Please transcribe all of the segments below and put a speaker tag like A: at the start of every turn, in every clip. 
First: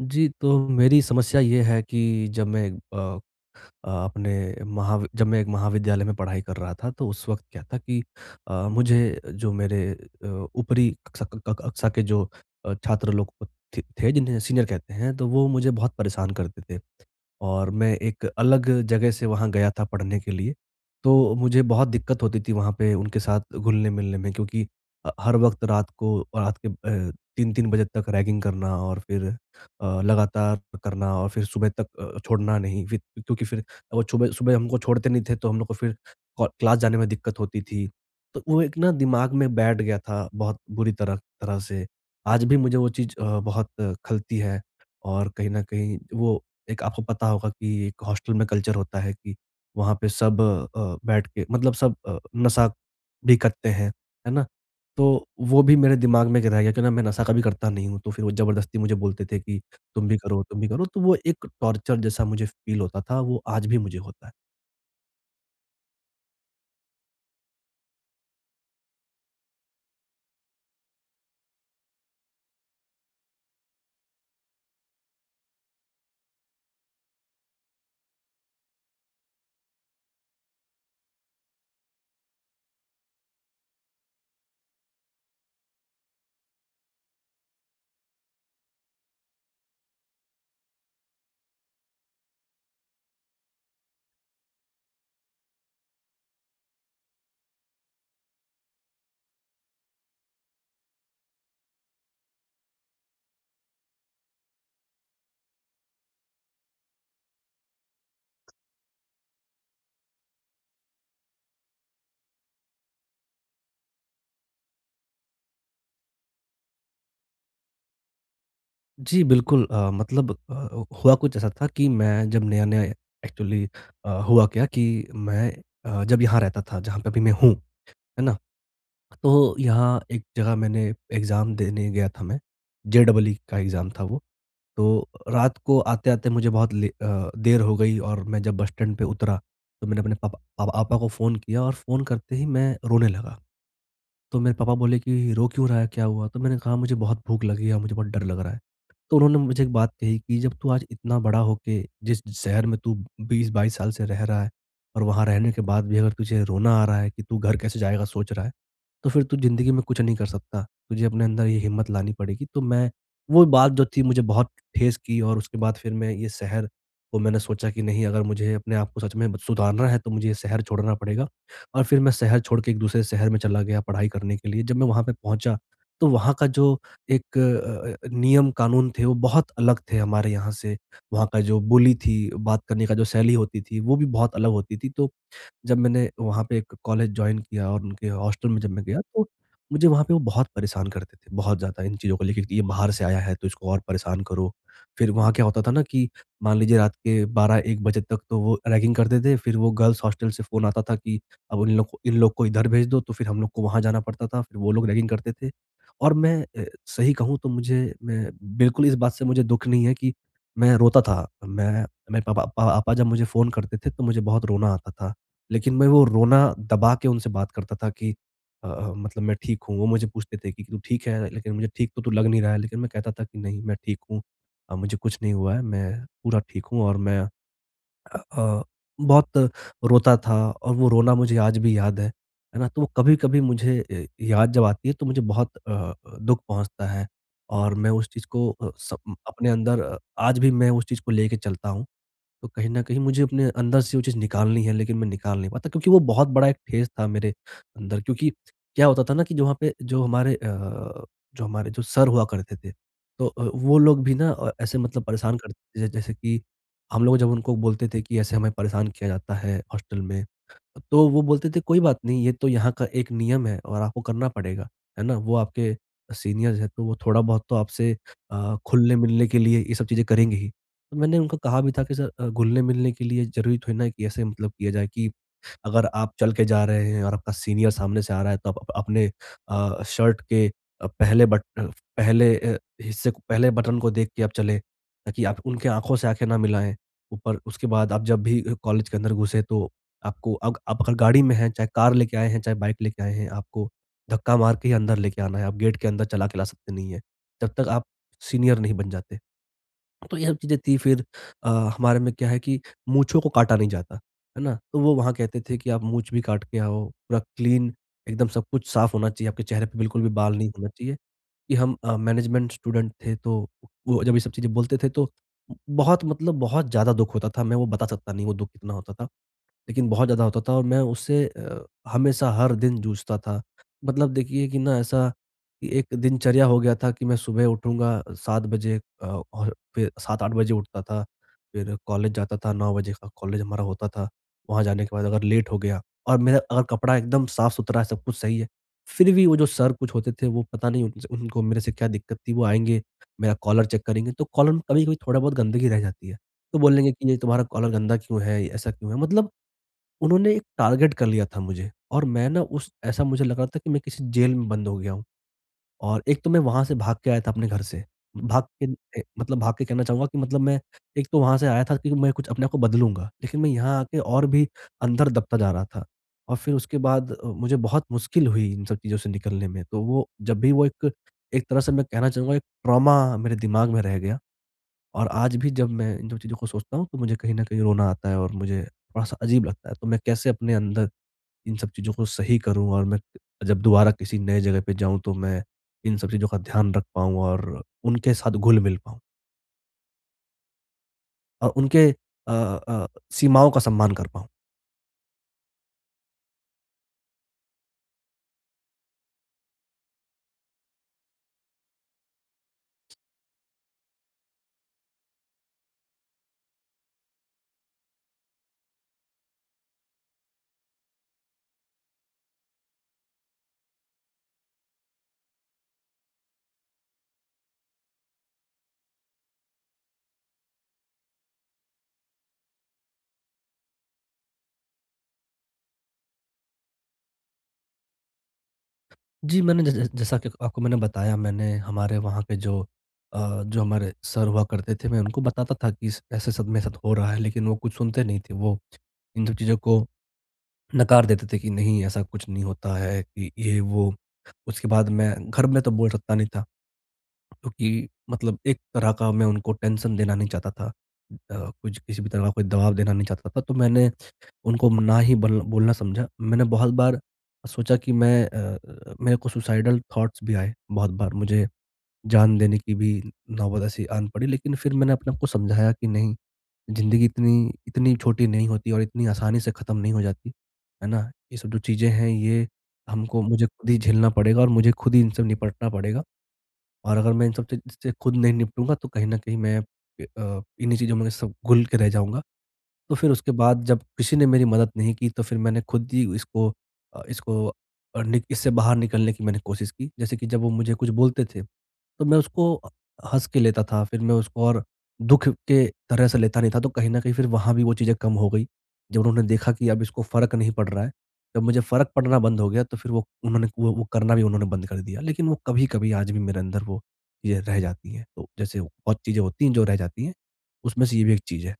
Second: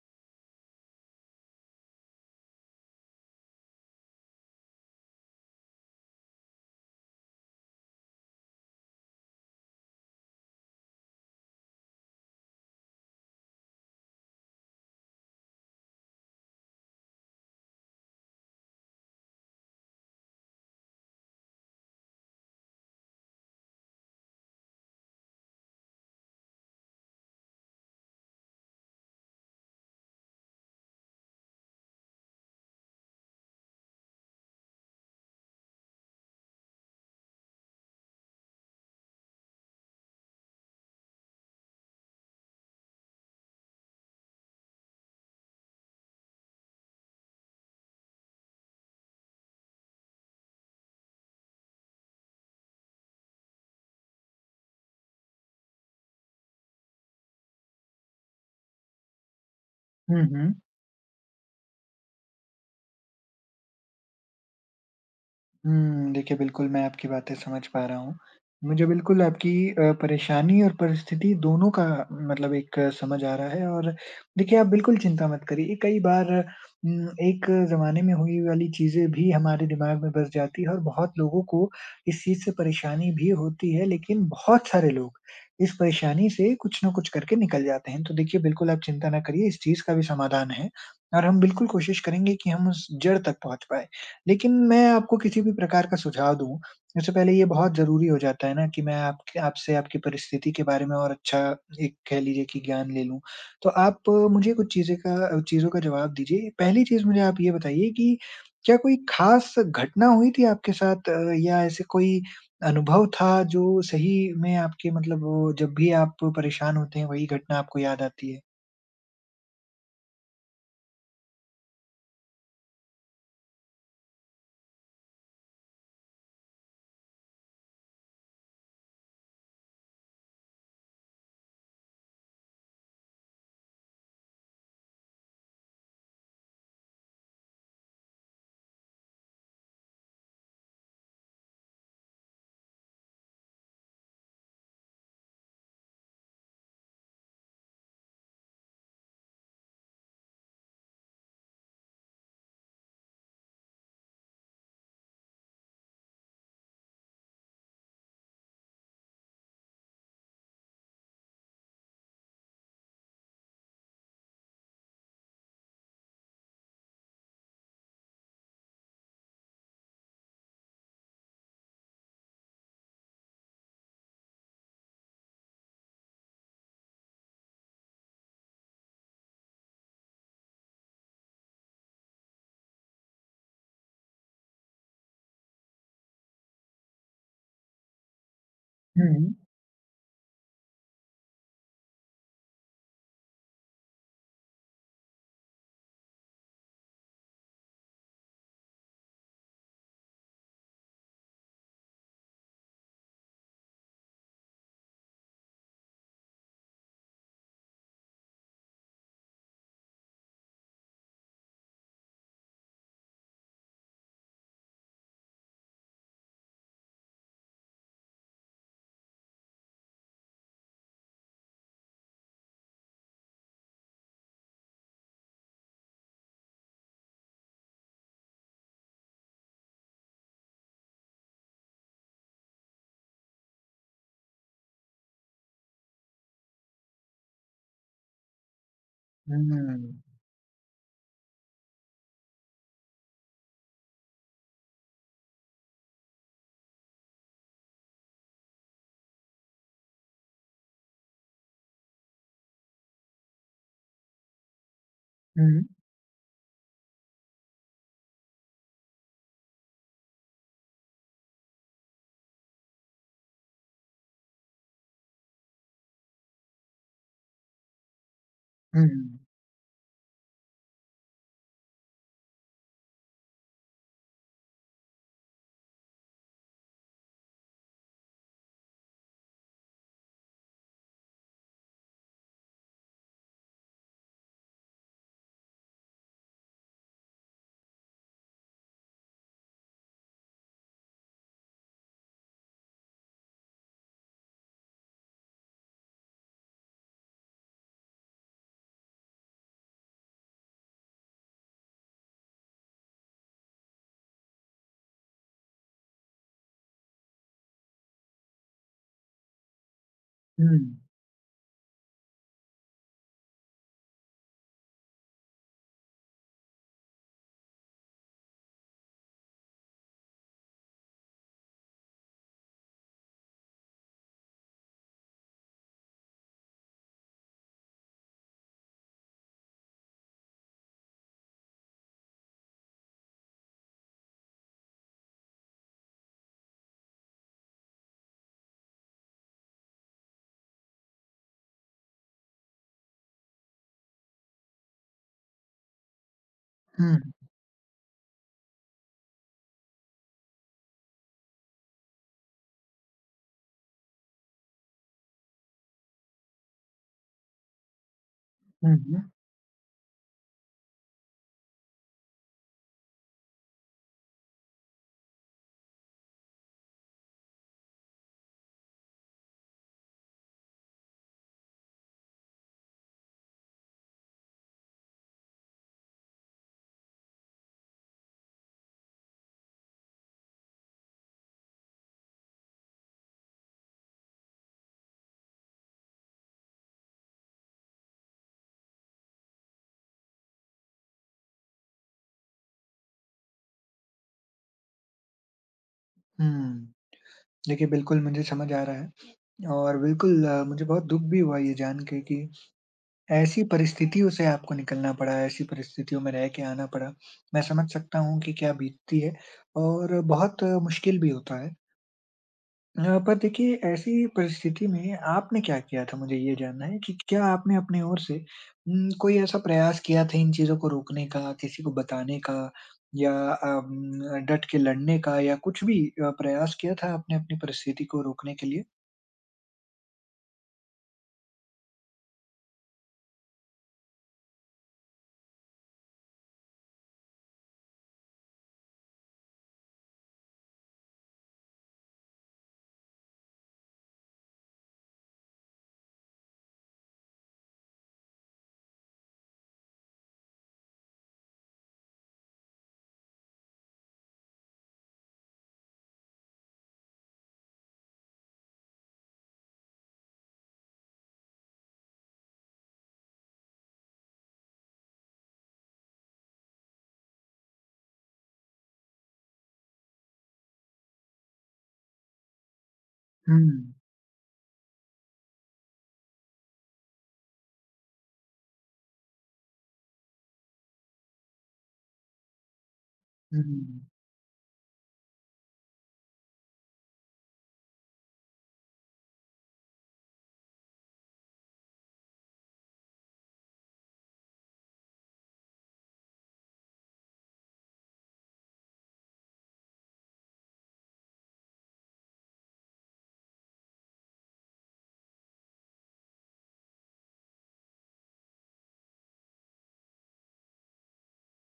A: जी, तो मेरी समस्या ये है कि जब मैं अ अ, अपने महावि जब मैं एक महाविद्यालय में पढ़ाई कर रहा था तो उस वक्त क्या था कि अ, मुझे जो मेरे अ, ऊपरी कक्षा क क कक्षा के जो अ, छात्र लोग क थे थे जिन्हें सीनियर कहते हैं तो वो मुझे बहुत परेशान करते थे। और मैं एक अलग जगह से वहाँ गया था पढ़ने के लिए, तो मुझे बहुत दिक्क़त होती थी, वहाँ पे उनके साथ घुलने-मिलने में क्योंकि अ, हर वक्त रात को रात के अ, 3-3 बजे तक रैगिंग करना और फिर अ, लगातार करना और फिर सुबह तक अ, छोड़ना नहीं फिर, क्योंकि फिर वो चुबह सुबह हमको छोड़ते नहीं थे तो हम लोग को फिर हो क्लास जाने में दिक्कत होती थी। तो वो एक ना दिमाग में बैठ गया था बहुत बुरी तरह तरह से, आज भी मुझे वो चीज़ अ, बहुत खलती है और कहीं न कहीं वो एक आपको पता होगा कि हॉस्टल में कल्चर होता है कि वहाँ पे सब अ, बैठ के मतलब सब अ, नशा भी करते हैं, है ना? तो वो भी मेरे दिमाग में एक रह गया कि ना मैं नशा कभी करता नहीं हूँ, तो फिर वो ज़बरदस्ती मुझे बोलते थे कि तुम भी
B: हुँ,
A: करो,
B: हुँ।
A: तुम भी करो, तो वो एक टॉर्चर जैसा मुझे फील होता था वो आज भी मुझे होता है।
B: हुँ। देखिए बिल्कुल मैं आपकी बातें समझ पा रहा हूँ। मुझे बिल्कुल आपकी अ, परेशानी और परिस्थिति दोनों का मतलब एक समझ आ रहा है और देखिए, आप बिल्कुल चिंता मत करिए। कई बार म एक ज़माने में हुई वाली चीज़ें भी हमारे दिमाग में बस जाती है और बहुत लोगों को इस चीज़ से परेशानी भी होती है, लेकिन बहुत सारे लोग इस परेशानी से कुछ न कुछ करके निकल जाते हैं। तो देखिए, बिल्कुल आप चिंता ना करिए इस चीज़ का भी समाधान है और हम बिल्कुल कोशिश करेंगे कि हम उस जड़ तक पहुँच पाएँ। लेकिन मैं आपको किसी भी प्रकार का सुझाव दूँ, उससे पहले ये बहुत ज़रूरी हो जाता है ना कि मैं आपके आपसे आपकी परिस्थिति के बारे में और अच्छा एक कह लीजिए कि ज्ञान ले लूँ। तो आप मुझे कुछ चीज़ें का चीज़ों का जवाब दीजिए, पहली चीज़ मुझे आप ये बताइए कि क्या कोई ख़ास घटना हुई थी आपके साथ या ऐसे कोई अनुभव था जो सही में आपके मतलब वो जब भी आप परेशान होते हैं वही घटना आपको याद आती है?
A: जी, बिल्कुल अ, मतलब अ, हुआ कुछ ऐसा था कि मैं जब नया-नया एक्चुअली अ, हुआ क्या कि मैं अ, जब यहाँ रहता था, जहाँ पे अभी मैं हूँ, है ना? तो यहाँ एक जगह मैंने एग्ज़ाम देने गया था मैं, जे डबल ई का एग्ज़ाम था वो। तो, रात को आते-आते मुझे बहुत ले अ, देर हो गई और मैं जब बस स्टैंड पे उतरा, तो मैंने अपने पप प पापा को फ़ोन किया और फ़ोन करते ही मैं रोने लगा। तो मेरे पापा बोले कि रो क्यों रहा है, क्या हुआ? तो मैंने कहा मुझे बहुत भूख लगी है और मुझे बहुत डर लग रहा है, तो उन्होंने मुझे एक बात कही कि जब तू आज इतना बड़ा होके जिस शहर में तू 20-22 साल से रह रहा है और वहाँ रहने के बाद भी अगर तुझे रोना आ रहा है, कि तू घर कैसे जाएगा सोच रहा है, तो फिर तू ज़िंदगी में कुछ नहीं कर सकता, तुझे अपने अंदर ये हिम्मत लानी पड़ेगी। तो मैं वो बात जो थी मुझे बहुत ठेस की और उसके बाद फिर मैं ये शहर को मैंने सोचा कि नहीं अगर मुझे अपने आप को सच में सुधारना है, तो मुझे ये शहर छोड़ना पड़ेगा और फिर मैं शहर छोड़ के एक दूसरे शहर में चला गया पढ़ाई करने के लिए, जब मैं वहाँ पे पहुँचा, तो वहाँ का जो एक अ अ, नियम-कानून थे, वो बहुत अलग थे हमारे यहाँ से, वहाँ का जो बोली थी, बात करने का जो शैली होती थी, वो भी बहुत अलग होती थी। तो, जब मैंने वहाँ पे एक कॉलेज जॉइन किया और उनके हॉस्टल में जब मैं गया तो
B: हुँ।
A: मुझे वहाँ पे वो बहुत परेशान करते थे, बहुत ज़्यादा, इन चीज़ों को लेके कि ये बाहर से आया है तो इसको और परेशान करो। फिर वहाँ क्या होता था ना कि मान लीजिए रात के 12-1 बजे तक तो वो रैगिंग करते थे, फिर वो गर्ल्स हॉस्टल से फ़ोन आता था कि, अब उन लोग इन लोग को इधर भेज दो, तो फिर हम लोग को वहाँ जाना पड़ता था फिर वो लोग रैगिंग करते थे। और मैं अ, सही कहूँ तो मुझे मैं बिल्कुल इस बात से मुझे दुःख नहीं है कि मैं रोता था, मैं मैं पप अ, पापा जब मुझे फ़ोन करते थे तो मुझे बहुत रोना आता था। लेकिन मैं वो रोना दबा के उनसे बात करता था कि अ, मतलब मैं ठीक हूँ, वो मुझे पूछते थे कि तू ठीक है? लेकिन मुझे ठीक तो तू लग नहीं रहा है लेकिन मैं कहता था कि नहीं मैं ठीक हूँ अ, मुझे कुछ नहीं हुआ है मैं पूरा ठीक हूँ और मैं अ अ, बहुत रोता था और वो रोना मुझे आज भी याद है, है ना? तो वो कभी-कभी मुझे ए याद जब आती है तो मुझे बहुत अ अ, दुःख पहुँचता है और मैं उस चीज़ को अ, स अपने अंदर
B: हुँ।
A: आज भी मैं उस चीज़ को लेके चलता हूँ। तो कहीं न कहीं मुझे अपने अंदर से वो चीज़ निकालनी है लेकिन मैं निकाल नहीं पाता, क्योंकि वो बहुत बड़ा एक फ़ेज़ था मेरे अंदर क्योंकि क्या होता था ना कि जो वहाँ पे जो हमारे अ, जो हमारे जो सर हुआ करते थे, तो अ, वो लोग भी ना अ, ऐसे मतलब परेशान
B: हुँ।
A: करते थे जैसे कि, हम लोग जब उनको बोलते थे कि ऐसे हमें परेशान किया जाता है हॉस्टल में। तो वो बोलते थे कोई बात नहीं ये तो यहाँ का एक नियम है और आपको करना पड़ेगा, है ना? वो आपके सीनियर्स है, तो वो थोड़ा-बहुत तो आपसे अ,
B: हुँ।
A: घुलने-मिलने के लिए ये सब चीज़ें करेंगे ही। तो मैंने उनको कहा भी था कि सर अ, घुलने-मिलने के लिए ज़रूरी थोड़ी ना है कि ऐसे मतलब किया जाए कि अगर आप चल के जा रहे हैं और आपका सीनियर सामने से आ रहा है तो आप अपने अ, शर्ट के अ, पहले बट अ, पहले अ, हिस्से को पहले बटन को देख के आप चले, ताकि आप उनके आँखों से आँखें ना मिलाएँ, ऊपर उसके बाद आप जब भी कॉलेज के अंदर घुसे तो आपको अग आप अगर गाड़ी में है चाहे कार लेके आए हैं, चाहे बाइक लेके आए हैं, आपको धक्का मार के ही अंदर लेके आना है, आप गेट के अंदर चला के ला सकते नहीं है, जब तक आप सीनियर नहीं बन जाते। तो ये सब चीज़ें थी फिर अ, हमारे में क्या है कि मूँछों को काटा नहीं जाता, है ना? तो वो वहाँ कहते थे कि आप मुँछ भी काट के आओ, पूरा क्लीन एकदम सब कुछ साफ होना चाहिए, आपके चेहरे पे बिल्कुल भी बाल नहीं होना
B: हुँ।
A: चाहिए। कि हम अ, मैनेजमेंट स्टूडेंट थे। तो वो जब ये सब चीज़ें बोलते थे तो बहुत मतलब बहुत ज़्यादा दुःख होता था, मैं वो बता सकता नहीं वो दुःख कितना होता था। लेकिन बहुत ज़्यादा होता था और मैं उसे अ, हमेशा हर दिन जूझता था, मतलब देखिए कि ना ऐसा, एक दिनचर्या हो गया था कि मैं सुबह उठूँगा 7 बजे अ, और फिर 7-8 बजे उठता था, फिर कॉलेज जाता था 9 बजे का कॉलेज हमारा होता था। वहाँ जाने के बाद अगर लेट हो गया और मेरा अगर कपड़ा एकदम साफ-सुथरा है सब कुछ सही है, फिर भी वो जो सर कुछ होते थे वो पता नहीं उन्स उनको मेरे से क्या दिक्कत थी वो आएँगे, मेरा कॉलर चेक करेंगे, तो कॉलर में कभी-कभी थोड़ा बहुत गंदगी रह जाती है। तो बोलेंगे कि
B: हुँ।
A: नहीं तुम्हारा कॉलर गंदा क्यों है? ऐसा क्यों है? मतलब उन्होंने एक टारगेट कर लिया था मुझे और मैं ना उस ऐसा मुझे लगा था कि मैं किसी जेल में बंद हो गया हूँ। और एक तो मैं वहाँ से भाग के आया था अपने घर से, भाग के
B: हुँ,
A: अ,
B: हुँ।
A: मतलब भाग के कहना चाहूँगा कि मतलब मैं एक तो वहाँ से आया था कि मैं कुछ अपने आप को बदलूँगा, लेकिन मैं यहाँ आके और भी अंदर दबता जा रहा था और फिर उसके बाद मुझे बहुत मुश्किल हुई इन सब चीज़ों से निकलने में। तो वो जब भी वो एक एक तरह से मैं कहना चाहूँगा एक ट्रॉमा मेरे दिमाग में रह गया, और आज भी जब मैं इन सब चीज़ों को सोचता हूँ, तो मुझे कहीं न कहीं रोना आता है और मुझे थोड़ा-सा अजीब लगता है। तो मैं कैसे अपने अंदर, इन सब चीज़ों को सही करूँ और मैं जब दोबारा किसी नए जगह पे जाऊँ, तो मैं इन सब चीज़ों का ध्यान रख पाऊँ और उनके साथ घुल-मिल पाऊँ? अ, उनके अ अ, सीमाओं का सम्मान कर पाऊँ।
B: हुँ, देखिए बिल्कुल मुझे समझ आ रहा है, और बिल्कुल मुझे बहुत दुःख भी हुआ ये जान के कि, ऐसी परिस्थितियों से आपको निकलना पड़ा, ऐसी परिस्थितियों में रह के आना पड़ा। मैं समझ सकता हूँ कि क्या बीतती है, और बहुत मुश्किल भी होता है। हाँ, पर देखिए ऐसी परिस्थिति में आपने क्या किया था मुझे ये जानना है कि क्या आपने अपनी ओर से उम्म, कोई ऐसा प्रयास किया था इन चीज़ों को रोकने का, किसी को बताने का, या अम्म, डट के लड़ने का? या कुछ भी अ, प्रयास किया था आपने अपनी परिस्थिति को रोकने के लिए?
A: जी, मैंने जै जै जैसा कि आपको मैंने बताया मैंने हमारे वहाँ पे जो अ, जो हमारे सर हुआ करते थे मैं उनको बताता था कि स ऐसा सब मेरे साथ हो रहा है लेकिन वो कुछ सुनते नहीं थे, वो इन सब चीज़ों को नकार देते थे कि नहीं ऐसा कुछ नहीं होता है, कि ये वो, उसके बाद मैं घर में तो बोल सकता नहीं था। क्योंकि मतलब एक तरह का मैं उनको टेंशन देना नहीं चाहता था, अ, कुछ किसी भी तरह का कोई दवाब देना नहीं चाहता था, तो मैंने उनको ना ही बल बोलना समझा। मैंने बहुत बार सोचा कि मैं अ अ, मेरे को सुसाइडल थॉट्स भी आए, बहुत बार मुझे जान देने की भी नौबत ऐसी आन पड़ी लेकिन फिर मैंने अपने आप को समझाया कि नहीं, ज़िन्दगी इतनी इतनी छोटी नहीं होती और इतनी आसानी से खत्म नहीं हो जाती, है ना? ये सब जो चीज़ें हैं ये हमको मुझे खुद ही
B: हुँ।
A: झेलना पड़ेगा और मुझे खुद ही इनसे निपटना पड़ेगा, और अगर मैं इन सब से ची से खुद नहीं निपटूँगा तो कहीं न कहीं मैं इ अ, इन्हीं चीज़ों में सब घुल के रह जाऊँगा। तो फिर उसके
B: हुँ, हुँ,
A: बाद जब
B: हुँ।
A: किसी ने मेरी मदद नहीं की तो फिर मैंने खुद ही इसको अ, इसको और निक इससे बाहर निकलने की मैंने कोशिश की, जैसे कि जब वो मुझे कुछ बोलते थे, तो मैं उसको अ, हँस के लेता था, फिर मैं उसको और दुःख के तरह से लेता नहीं था तो कहीं न कहीं फिर वहाँ भी वो चीज़ें कम हो गई। जब उन्होंने देखा कि अब इसको फ़र्क नहीं पड़ रहा है, जब मुझे फ़र्क पड़ना बंद हो गया तो फिर वो उन्होंने वो वो करना भी उन्होंने बंद कर दिया। लेकिन वो कभी-कभी आज भी मेरे अंदर वो चीज़ें रह जाती हैं, तो जैसे बहुत चीज़ें होती हैं जो रह जाती हैं, उसमें से ये भी एक चीज़ है।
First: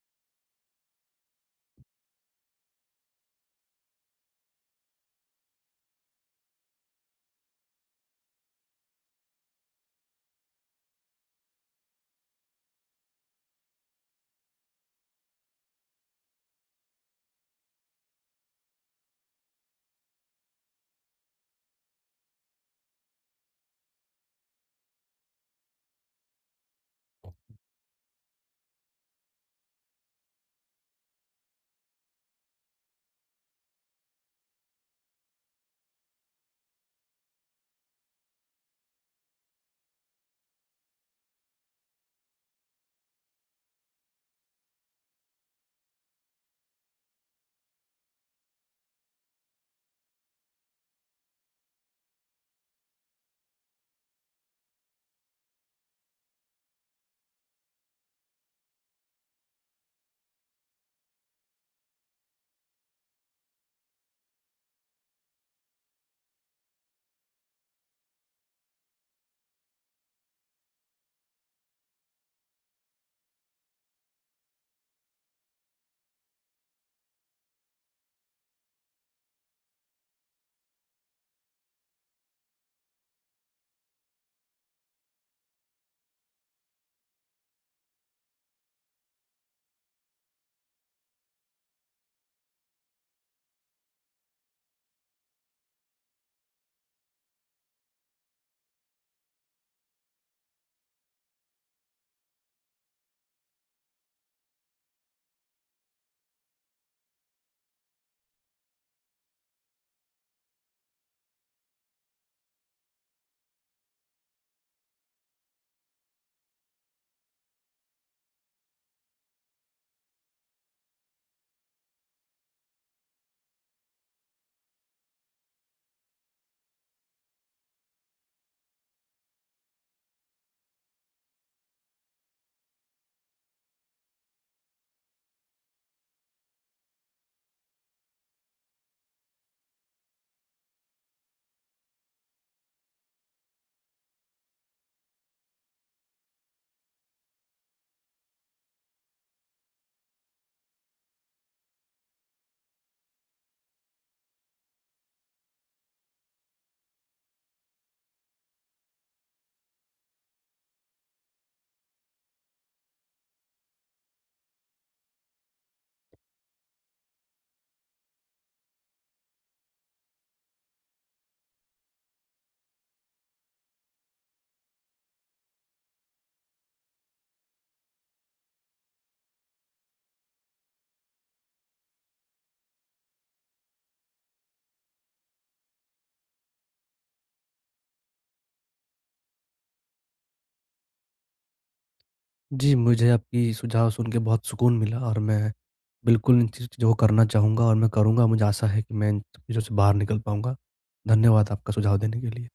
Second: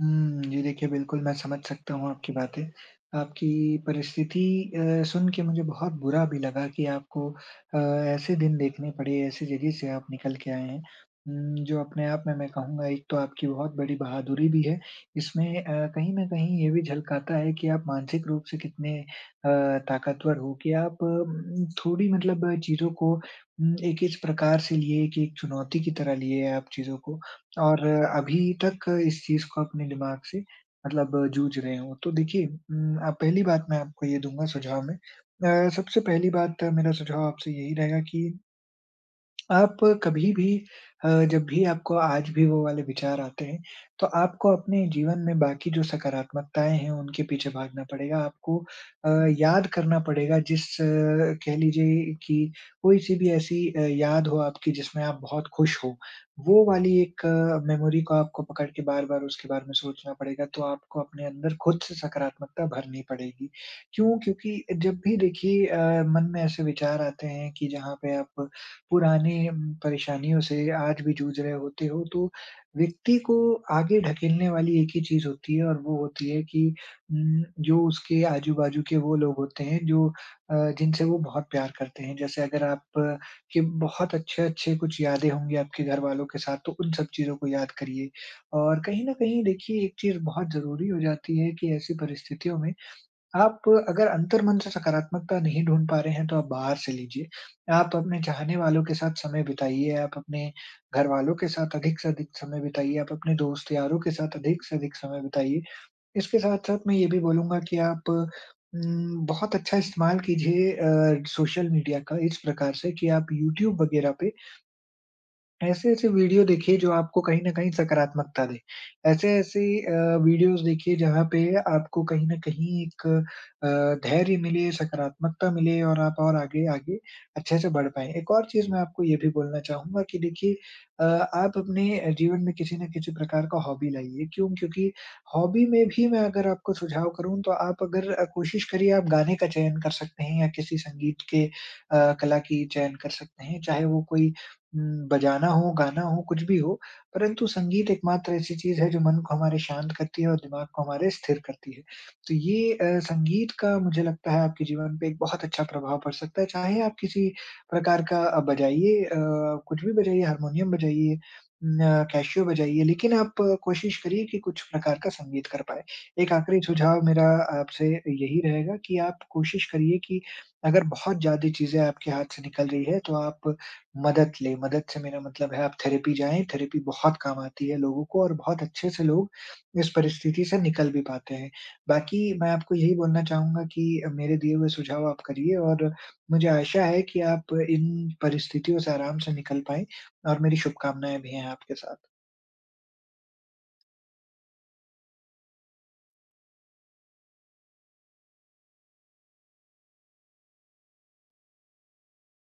B: हुँ। जी देखिए बिल्कुल मैं समझ सकता हूँ आपकी बातें। आपकी परिस्थिति अ, सुन के मुझे बहुत बुरा भी लगा कि आपको अ, ऐसे दिन देखने पड़े ऐसी जगह से आप निकल के आए हैं। उम, जो अपने आप में मैं कहूँगा एक तो आपकी बहुत बड़ी बहादुरी भी है। इसमें अ, कहीं न कहीं ये भी झलकाता है कि आप मानसिक रूप से कितने अ, ताकतवर हो कि आप अ, म थोड़ी मतलब चीज़ों को अम एक इस प्रकार से लिए एक चुनौती की तरह लिए आप चीजों को। और अभी तक इस चीज़ को अपने दिमाग से मतलब जूझ रहे हो। तो देखिए उम, अ, पहली बात मैं आपको ये दूँगा सुझाव में। अ, सबसे पहली बात मेरा सुझाव आपसे यही रहेगा कि, आप कभी-भी अ, जब भी आपको आज भी वो वाले विचार आते हैं, तो आपको अपने जीवन में बाकी जो सकारात्मकताएँ हैं उनके पीछे भागना पड़ेगा। आपको अ, याद करना पड़ेगा जिस कह लीजिए कि कोई-सी भी ऐसी अ, याद हो आपकी जिसमें आप बहुत खुश हो। वो वाली 1 मेमोरी को आपको पकड़ के बार-बार उसके बारे में सोचना पड़ेगा तो आपको अपने अंदर ख़ुद से सकारात्मकता भरनी पड़ेगी। क्यों? क्योंकि जब भी देखिए अ, मन में ऐसे विचार आते हैं कि जहाँ पे आप पुरानी म परेशानियों से आज भी जूझ रहे होते हो तो व्यक्ति को आगे ढकेलने वाली एक ही चीज़ होती है और वो होती है कि उ जो उसके आजू-बाजू के वो लोग होते हैं जो अ, जिनसे वो बहुत प्यार करते हैं जैसे अगर आप के बहुत अच्छे-अच्छे कुछ यादें होंगी आपके घरवालों के साथ तो उन सब चीज़ों को याद करिए। और कहीं न कहीं देखिए एक चीज़ बहुत ज़रूरी हो जाती है कि ऐसी परिस्थितियों में आप अगर अंतर्मन से सकारात्मकता नहीं ढूँढ पा रहे हैं तो आप बाहर से लीजिए। आप अपने चाहने वालों के साथ समय बिताइए। आप अपने घरवालों के साथ अधिक से अधिक समय बिताइए। आप अपने दोस्त यारों के साथ अधिक से अधिक समय बिताइए। इसके साथ-साथ मैं ये भी बोलूँगा कि आप उम, बहुत अच्छा इस्तेमाल कीजिए अ, सोशल मीडिया का इस प्रकार से कि आप यूट्यूब वग़ैरह पे ऐसे-ऐसे वीडियो देखिए जो आपको कहीं न कहीं सकारात्मकता दे। ऐसे-ऐसे अ, वीडियोज़ देखिए जहाँ पे आपको कहीं न कहीं एक अ, धैर्य मिले, सकारात्मकता मिले और आप और आगे आगे अच्छे से बढ़ पाएँ। एक और चीज़ मैं आपको ये भी बोलना चाहूँगा कि देखिए अ, आप अपने जीवन में किसी न किसी प्रकार का हॉबी लाइए। क्यों? क्योंकि हॉबी में भी मैं अगर आपको सुझाव करूँ तो आप अगर कोशिश करिए आप गाने का चयन कर सकते हैं या किसी संगीत के अ, कला की चयन कर सकते हैं चाहे वो कोई उम, बजाना हो, गाना हो कुछ भी हो परंतु संगीत एक मात्र ऐसी चीज़ है जो मन को हमारे शांत करती है और दिमाग को हमारे स्थिर करती है। तो ये अ, संगीत का मुझे लगता है आपके जीवन पे एक बहुत अच्छा प्रभाव पड़ सकता है चाहे आप किसी प्रकार का बजाइए अ, कुछ भी बजाइए हारमोनियम बजाइए म कैसीओ बजाइए लेकिन आप कोशिश करिए कि कुछ प्रकार का संगीत कर पाएँ। एक आख़िरी सुझाव मेरा आपसे यही रहेगा कि आप कोशिश करिए कि अगर बहुत ज़्यादा चीज़ें आपके हाथ से निकल रही हैं तो आप मदद लें। मदद से मेरा मतलब है आप थेरेपी जाए थेरेपी बहुत काम आती है लोगों को और बहुत अच्छे से लोग इस परिस्थिति से निकल भी पाते हैं। बाकी मैं आपको यही बोलना चाहूँगा कि मेरे दिए हुए सुझाव आप करिए और मुझे आशा है कि आप इन परिस्थितियों से आराम से निकल पाएँ। और मेरी शुभकामनाएँ भी हैं आपके साथ।
A: जी, मुझे आपकी सुझाव सुन के बहुत सुकून मिला और मैं, बिल्कुल इन चीजों को करना चाहूँगा और मैं करूँगा। मुझे आशा है कि मैं इन चीजों से बाहर निकल पाऊँगा। धन्यवाद आपका सुझाव देने के लिए।